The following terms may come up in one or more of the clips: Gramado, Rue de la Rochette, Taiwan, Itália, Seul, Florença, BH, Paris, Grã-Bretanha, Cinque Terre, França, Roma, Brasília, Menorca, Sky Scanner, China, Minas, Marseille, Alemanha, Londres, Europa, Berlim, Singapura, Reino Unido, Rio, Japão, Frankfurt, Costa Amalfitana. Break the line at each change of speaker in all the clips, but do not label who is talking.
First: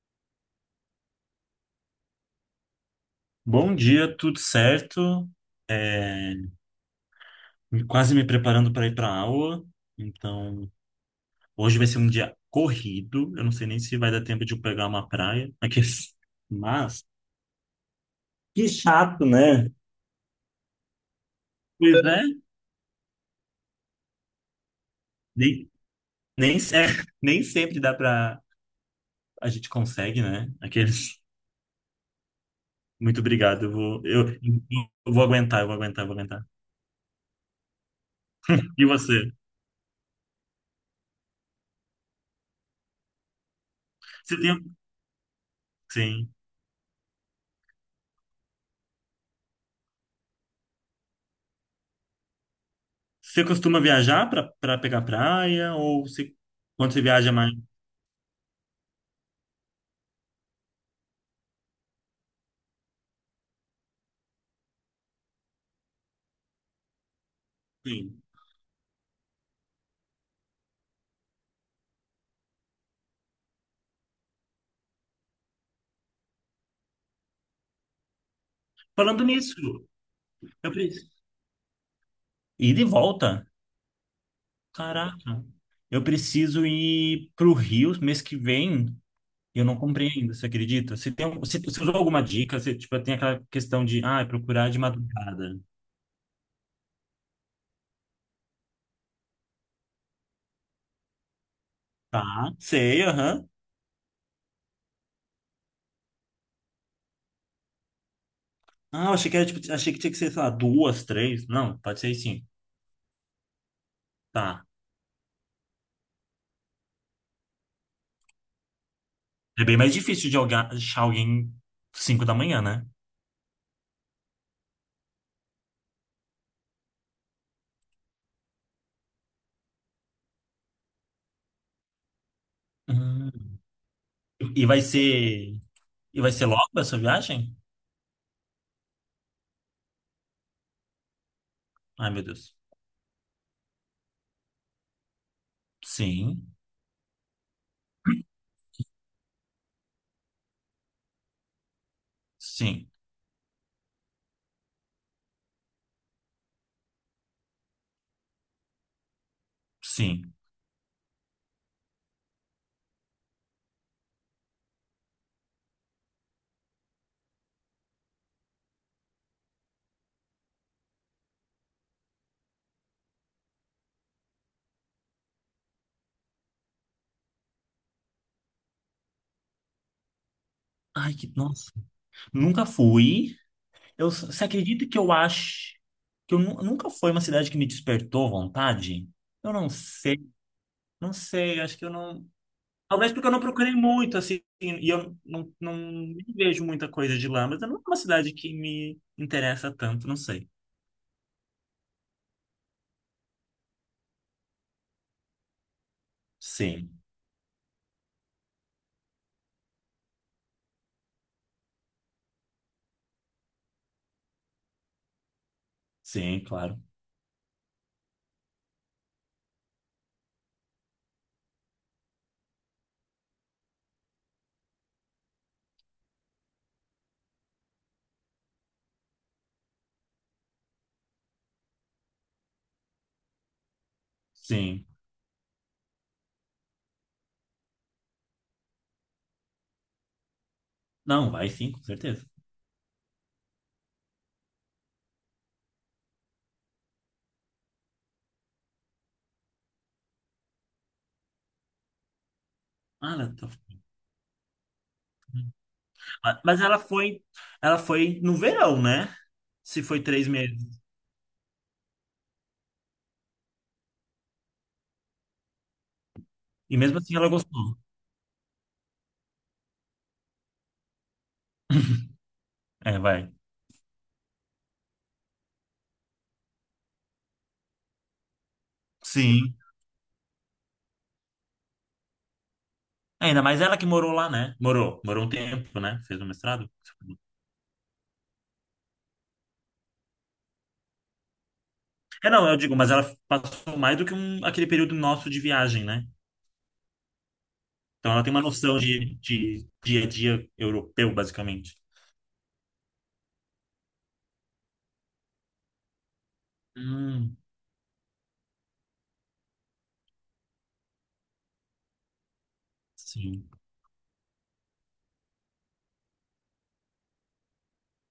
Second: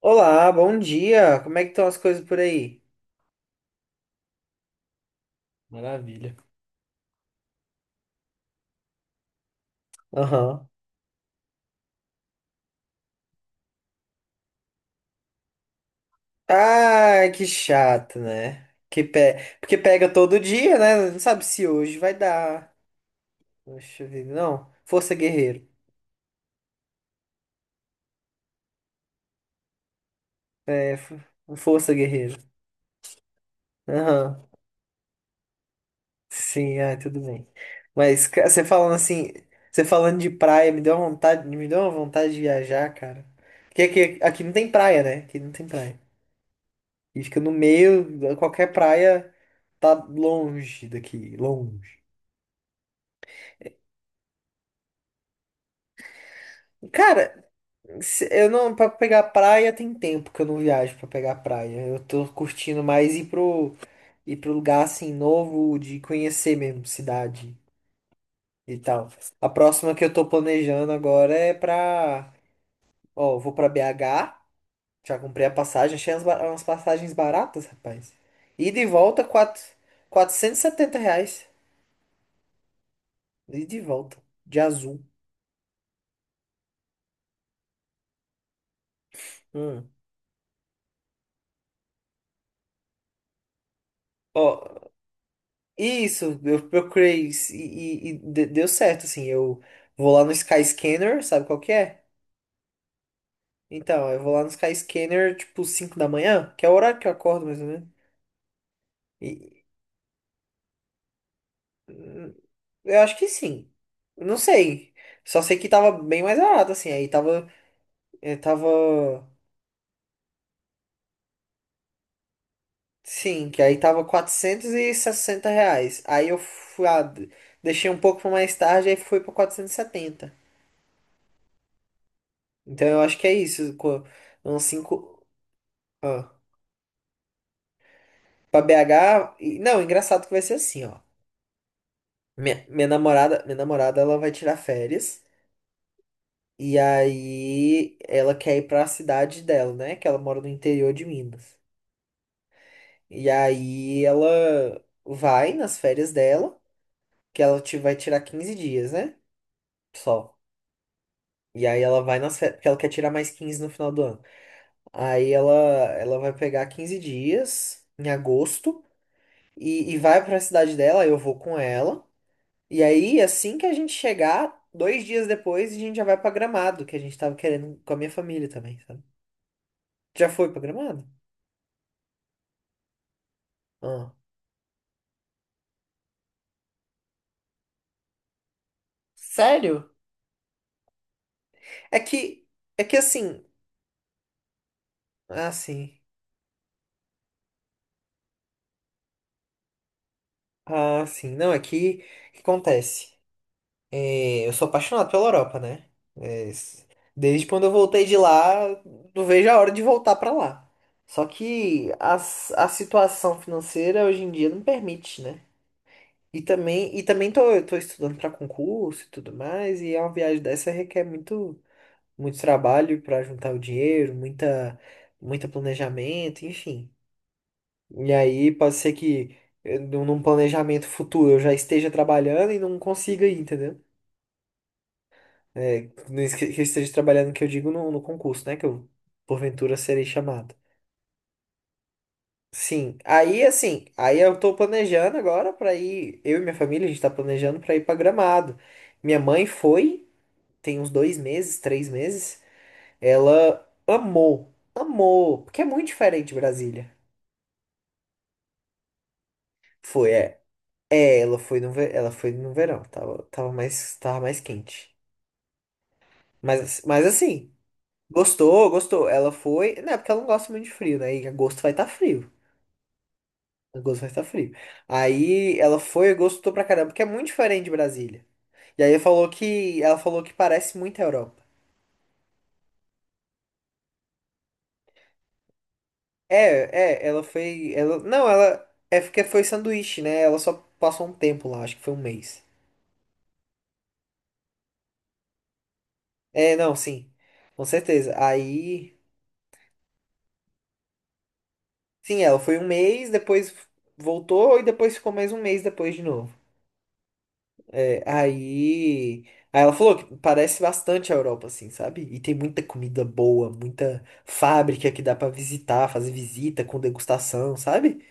Olá, bom dia. Como é que estão as coisas por aí?
Bom dia, tudo certo? É,
Maravilha.
quase me preparando para ir para a aula.
Aham.
Então, hoje vai ser um dia corrido. Eu não sei nem se vai dar tempo de eu pegar uma praia. Aqui, mas
Ah, que chato, né?
que chato, né?
Porque pega todo dia, né? Não sabe se
Pois
hoje vai
é.
dar. Poxa vida, não. Força guerreiro.
Nem, nem, nem sempre dá para a gente consegue, né?
É, fo-
Aqueles.
força guerreiro.
Muito obrigado. Eu vou, eu,
Aham.
eu vou aguentar, eu vou aguentar, eu vou aguentar.
Sim, ah, tudo bem. Mas você
E
falando assim,
você?
você falando de praia, me deu uma vontade, me deu uma vontade de viajar, cara. Porque aqui,
Você
aqui não tem
tem,
praia, né? Aqui não tem praia.
sim.
E fica no meio, qualquer praia tá longe daqui, longe.
Você costuma viajar para pegar praia ou você, quando você viaja
Cara,
mais?
eu não, pra pegar praia tem tempo que eu não viajo pra pegar praia. Eu tô curtindo mais ir ir pro lugar assim novo, de conhecer mesmo cidade
Sim.
e tal. A próxima que eu tô planejando agora é pra. Ó, eu vou pra BH, já comprei a passagem, achei umas passagens baratas, rapaz. Ida e
Falando
volta,
nisso,
quatrocentos e
eu
setenta
preciso
reais.
ir de volta.
Ida e volta, de azul.
Caraca. Eu preciso ir pro Rio mês que vem. E eu não
Hum.
comprei ainda, você acredita? Você usou alguma dica? Você, tipo, tem aquela questão de, é procurar de
Ó,
madrugada.
isso, eu procurei isso e deu certo, assim, eu vou lá no Sky Scanner, sabe qual que é?
Tá, sei, aham.
Então, eu vou lá no Sky Scanner, tipo, 5 da manhã, que é o horário que eu acordo, mais ou menos.
Ah, eu achei que era,
E,
tipo, achei que tinha que ser, sei lá, duas, três. Não, pode ser
hum,
sim.
eu acho que sim. Eu não
Tá.
sei. Só sei que tava bem mais barato, assim, aí tava, eh, tava,
É bem mais difícil de achar alguém 5 da manhã, né?
sim, que aí tava R$ 460. Aí eu fui, deixei um pouco pra mais tarde, aí foi pra 470. Então eu acho que é
Hum.
isso, uns
E vai
cinco.
ser, e vai ser logo essa viagem?
Pra BH. Não, engraçado que vai ser assim, ó.
Ai, meu Deus.
Minha namorada, ela vai tirar férias.
Sim,
E aí ela quer ir pra cidade dela, né? Que ela mora no interior de Minas.
sim,
E aí ela vai nas férias dela, que ela vai tirar 15 dias, né?
sim.
Só. E aí ela vai nas férias, porque ela quer tirar mais 15 no final do ano. Aí ela, ela vai pegar 15 dias em agosto e vai pra cidade dela, eu vou com ela. E aí, assim que a gente chegar, dois dias depois, a gente já vai pra Gramado, que a gente tava querendo com a minha família também, sabe? Já foi pra Gramado?
Ai, que nossa. Nunca fui.
Ah.
Você acredita que eu acho que nunca foi uma cidade que me despertou vontade? Eu não
Sério?
sei. Não sei, acho que eu
É
não.
que, é que
Talvez porque eu não
assim,
procurei muito, assim, e eu
ah,
não,
sim,
nem vejo muita coisa de lá, mas não é uma cidade que me interessa tanto, não sei.
ah, sim, não, é que, o que acontece? É, eu sou apaixonado pela Europa, né? É, s-
Sim,
desde quando eu voltei de lá, não vejo a hora de voltar pra lá. Só que a situação financeira hoje em dia não permite, né? E
sim, claro.
também, eu tô estudando para concurso e tudo mais, e é uma viagem dessa requer muito, muito trabalho para juntar o dinheiro, muita, muita planejamento, enfim. E aí pode ser que num planejamento futuro eu já esteja trabalhando e não consiga ir, entendeu?
Sim.
É, não es- que eu esteja trabalhando, que eu digo no concurso, né? Que eu porventura serei chamado.
Não, vai sim, com certeza.
Sim, aí assim, aí eu tô planejando agora para ir, eu e minha família, a gente tá planejando para ir para Gramado. Minha mãe foi. Tem uns dois meses, três meses,
Ah, ela tá-
ela amou, amou, porque é muito diferente de
Ah, mas ela
Brasília.
foi, ela foi no verão, né? Se foi
Foi,
três
é,
meses.
é, ela foi no, ela foi no verão, tava mais quente.
E
Mas,
mesmo
mas
assim ela
assim,
gostou.
gostou, gostou. Ela foi, né? Porque ela não gosta muito de frio, né? E agosto vai estar frio.
É, vai.
Agosto vai estar frio. Aí ela foi e gostou pra caramba, porque é muito diferente de Brasília. E aí falou
Sim.
ela falou que parece muito a Europa.
É, ainda mais ela que morou lá, né? Morou, morou um tempo, né? Fez um mestrado.
É, é, ela foi. Ela, não, ela. É porque foi sanduíche, né? Ela só passou um tempo lá, acho que foi um
É,
mês.
não, eu digo, mas ela passou mais do que um, aquele período nosso de viagem, né?
É, não, sim. Com
Então
certeza.
ela tem uma noção
Aí.
de dia a dia europeu, basicamente.
Sim, ela foi um mês, depois voltou e depois ficou mais um mês depois de novo.
Hum,
É, aí. Aí ela falou que parece bastante a Europa, assim, sabe? E tem muita comida
sim,
boa, muita fábrica que dá pra visitar, fazer visita com degustação, sabe?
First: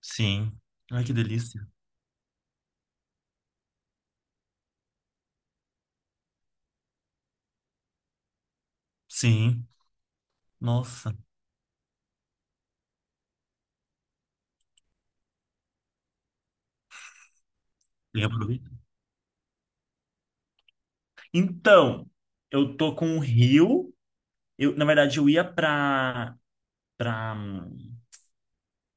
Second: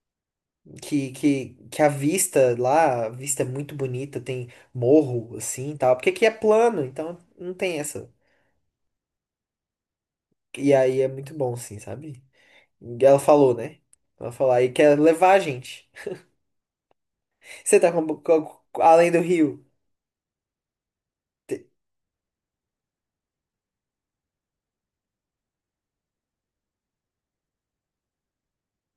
sim. Ai,
que,
que
que,
delícia.
que a vista lá, a vista é muito bonita, tem morro, assim, e tal. Porque aqui é plano, então não tem essa.
Sim,
E aí é
nossa.
muito bom, assim, sabe? E ela falou, né? Ela falou, aí quer levar a gente. Você tá
E aproveita.
com- além do rio. Te-
Então, eu tô com o Rio. Eu, na verdade, eu ia pra,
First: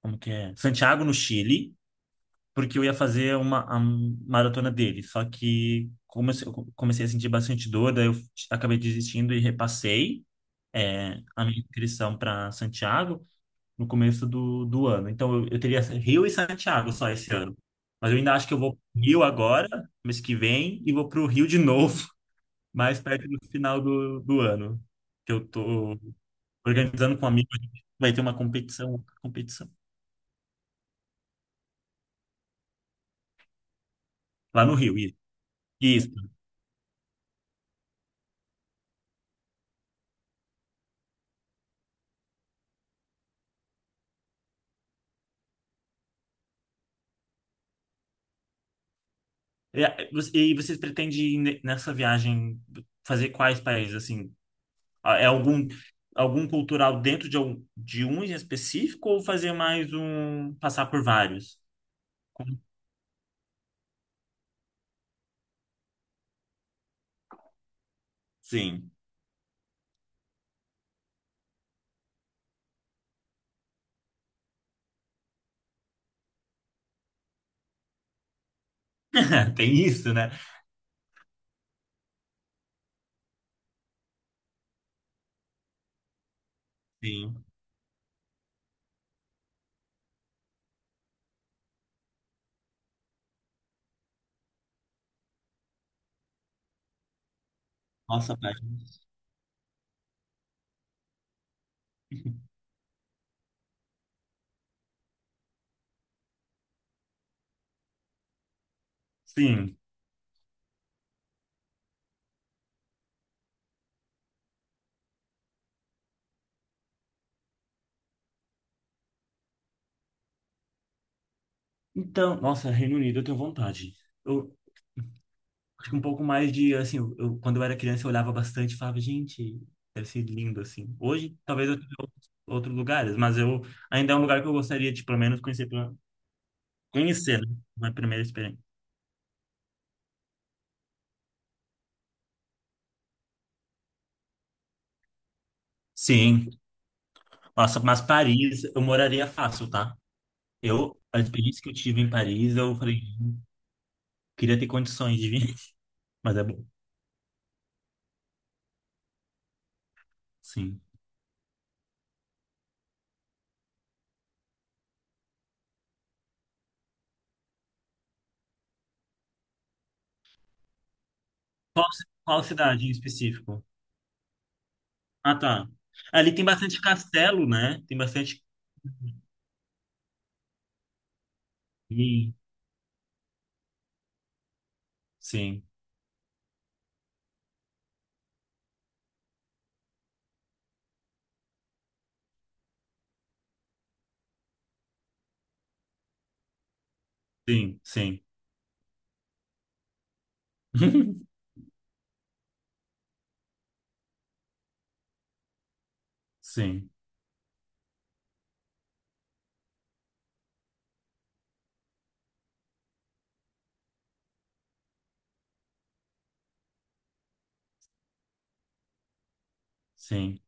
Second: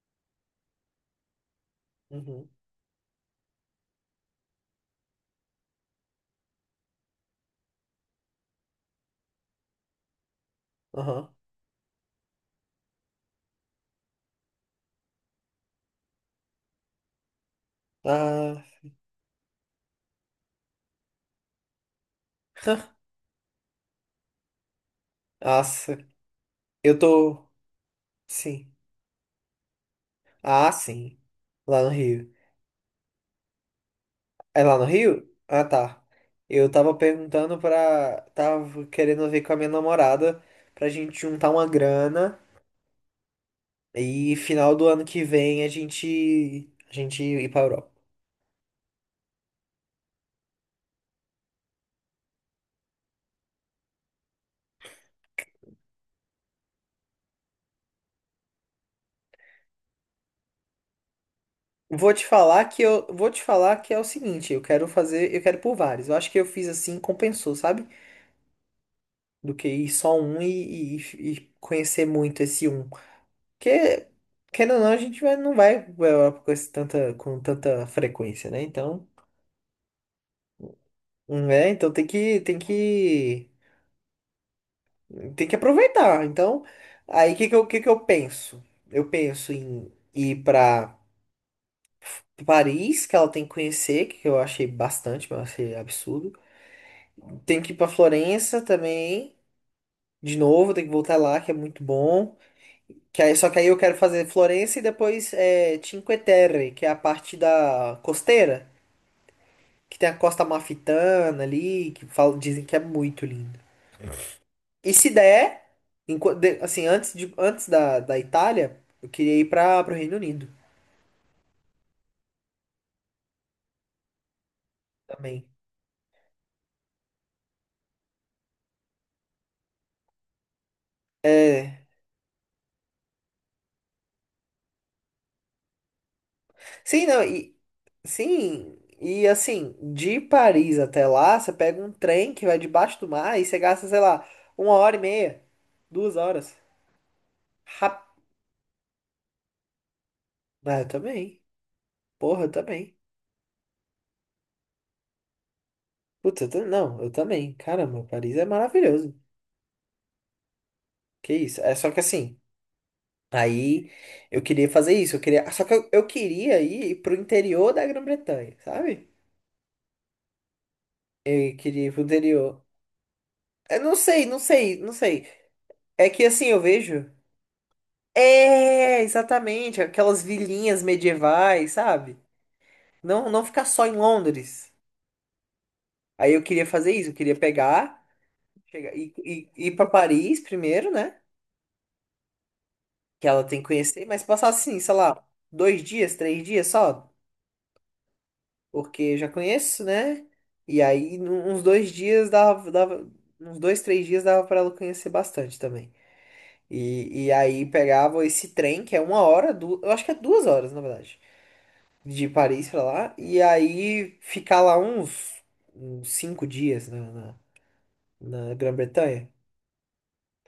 como que é? Santiago, no Chile.
Uhum,
Porque eu ia fazer uma a maratona dele. Só que comecei a sentir bastante dor, daí eu acabei desistindo e repassei
aham.
a minha inscrição para Santiago no começo do ano. Então eu teria Rio e Santiago só esse ano. Mas eu ainda acho que eu
Ah,
vou pro Rio agora, mês que vem, e vou para o Rio de novo, mais perto do final do ano. Que eu
nossa.
tô
Eu
organizando com um
tô...
amigo, vai ter uma
Sim.
competição
Ah, sim. Lá no Rio. É
lá no
lá no
Rio.
Rio? Ah, tá.
Isso.
Eu tava perguntando pra... Tava querendo ver com a minha namorada pra gente juntar uma grana. E final do ano que vem a gente ir para Europa.
E e vocês pretendem nessa viagem fazer quais países? Assim, ah, é algum cultural dentro de um em específico ou fazer mais um passar por vários?
Vou te
Como-
falar que eu vou te falar que é o seguinte, eu quero fazer, eu quero por vários. Eu acho que eu fiz assim, compensou, sabe?
Sim,
Do que ir só um e conhecer muito esse um. Porque querendo ou não, a gente não vai para Europa com esse tanta frequência, né? Então,
tem isso, né?
né? Então tem que aproveitar. Então, aí
Sim.
que eu penso? Eu penso em ir para Paris, que ela tem que conhecer, que eu achei bastante, mas eu achei absurdo. Tem que ir pra
Nossa,
Florença
página.
também, de novo, tem que voltar lá, que é muito bom. Só que aí eu quero fazer Florença e depois é, Cinque Terre, que é a parte da costeira,
Sim.
que tem a Costa Amalfitana ali, que falam, dizem que é muito lindo. E se der, antes da Itália, eu queria ir para o Reino Unido
Então, nossa, Reino Unido, eu tenho vontade. Eu
também.
acho que um pouco mais de, assim, eu, quando eu era criança, eu olhava bastante e falava, gente, deve ser lindo, assim. Hoje, talvez
É.
outros lugares, mas eu ainda é um lugar que eu gostaria de, pelo menos, conhecer.
Sim, não,
Conhecer, né?
e,
Foi a primeira experiência.
sim, e assim, de Paris até lá, você pega um trem que vai debaixo do mar e você gasta, sei lá, uma hora e meia, duas horas.
Sim. Nossa, mas
Rap...
Paris eu moraria fácil, tá?
Ah, eu
Eu, a
também.
experiência que eu tive em
Porra, eu
Paris, eu
também.
falei, queria ter condições de vir, mas é bom.
Não, eu também. Caramba, Paris é maravilhoso.
Sim.
Que isso? É só que assim, aí eu queria fazer isso, eu queria. Só que eu queria ir pro interior da Grã-Bretanha, sabe? Eu queria ir pro
Qual
interior.
cidade em específico?
Eu não sei, não sei, não sei.
Ah, tá.
É que
Ali tem
assim, eu
bastante
vejo.
castelo, né? Tem bastante.
É, exatamente, aquelas vilinhas medievais, sabe?
Sim,
Não, não ficar só em Londres.
sim,
Aí eu queria fazer isso, eu queria chegar, ir para Paris primeiro, né? Que ela tem que conhecer, mas passar assim, sei lá, dois dias, três dias só,
sim. Sim,
porque já conheço, né? E aí uns dois dias dava, uns dois, três dias dava para ela conhecer bastante também.
sim,
E aí pegava esse trem, que é uma hora, eu acho que é duas horas, na verdade. De Paris pra lá, e aí ficar lá uns, uns cinco dias na, na, na Grã-Bretanha.
sim.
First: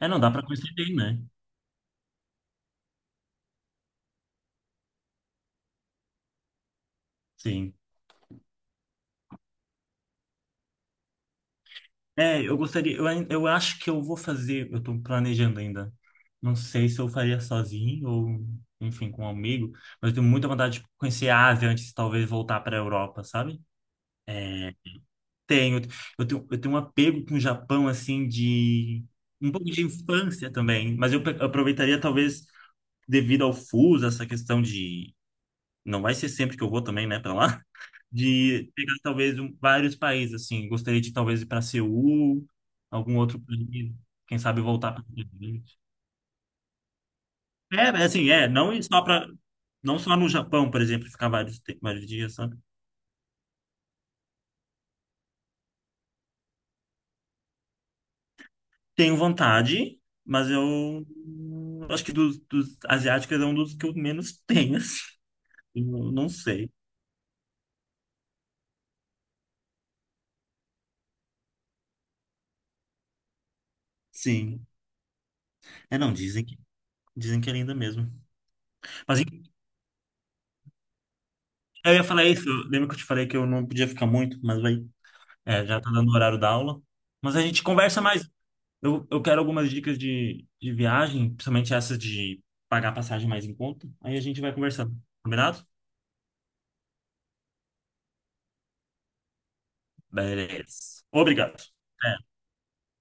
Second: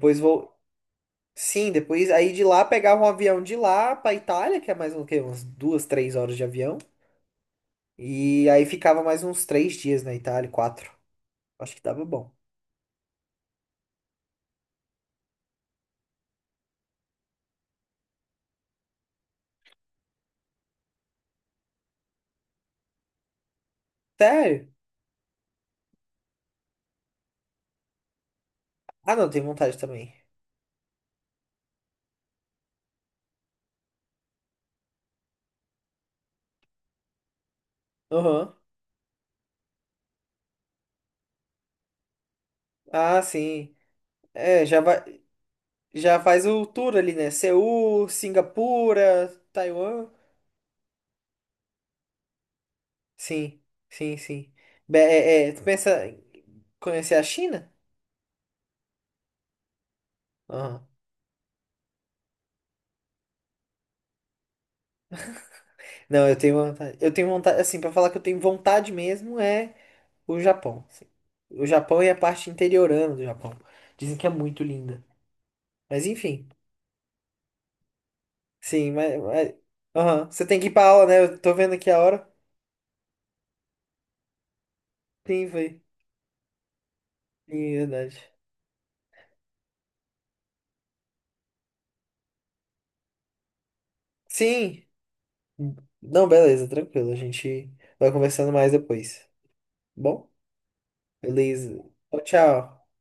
É, não dá pra
vou.
conhecer bem, né?
Sim, depois aí de lá pegava um avião de lá pra Itália, que é mais um, o quê? Umas duas, três horas de avião.
Sim.
E aí ficava mais uns três dias na Itália, quatro. Acho que dava bom.
É, eu gostaria, eu acho que eu vou fazer, eu tô planejando ainda. Não sei se eu faria sozinho ou, enfim, com um amigo, mas eu tenho muita vontade de conhecer a Ásia antes de talvez voltar para a Europa, sabe?
Sério?
Tenho, eu tenho um apego com o Japão, assim, de
Ah, não, tem
um pouco
vontade
de
também.
infância também, mas aproveitaria talvez devido ao fuso, essa questão de não vai ser sempre que eu vou também, né, para lá,
Aham.
de pegar talvez vários países, assim, gostaria de talvez ir para Seul, algum
Ah,
outro
sim.
país, quem sabe
É, já
voltar para.
vai, já faz o tour ali, né?
É, é
Seul,
assim, não ir só para
Singapura,
não
Taiwan.
só no Japão, por exemplo, ficar vários dias, sabe?
Sim, sim, sim. É, é, tu pensa em conhecer a China?
Tenho vontade, mas
Aham.
eu acho que dos asiáticos é um dos que eu menos tenho, assim. Eu
Não,
não
eu tenho
sei.
vontade. Eu tenho vontade, assim, pra falar que eu tenho vontade mesmo é o Japão. Assim. O Japão e a parte interiorana do Japão. Dizem que é muito
Sim.
linda.
É,
Mas
não, dizem
enfim,
que dizem que é linda mesmo.
sim, mas.
Mas em-
Mas- Aham. Você tem que ir pra aula, né? Eu tô vendo aqui
eu
a
ia falar
hora.
isso, lembra que eu te falei que eu não podia ficar muito, mas vai.
Sim,
É,
foi.
já tá dando o horário da aula. Mas a gente
Sim,
conversa mais.
verdade.
Eu quero algumas dicas de viagem, principalmente essas de pagar passagem mais em conta. Aí a gente vai
Sim.
conversando. Combinado?
Não, beleza, tranquilo. A gente vai conversando mais depois. Bom?
Beleza. Obrigado.
Beleza. Tchau,
Até.
tchau.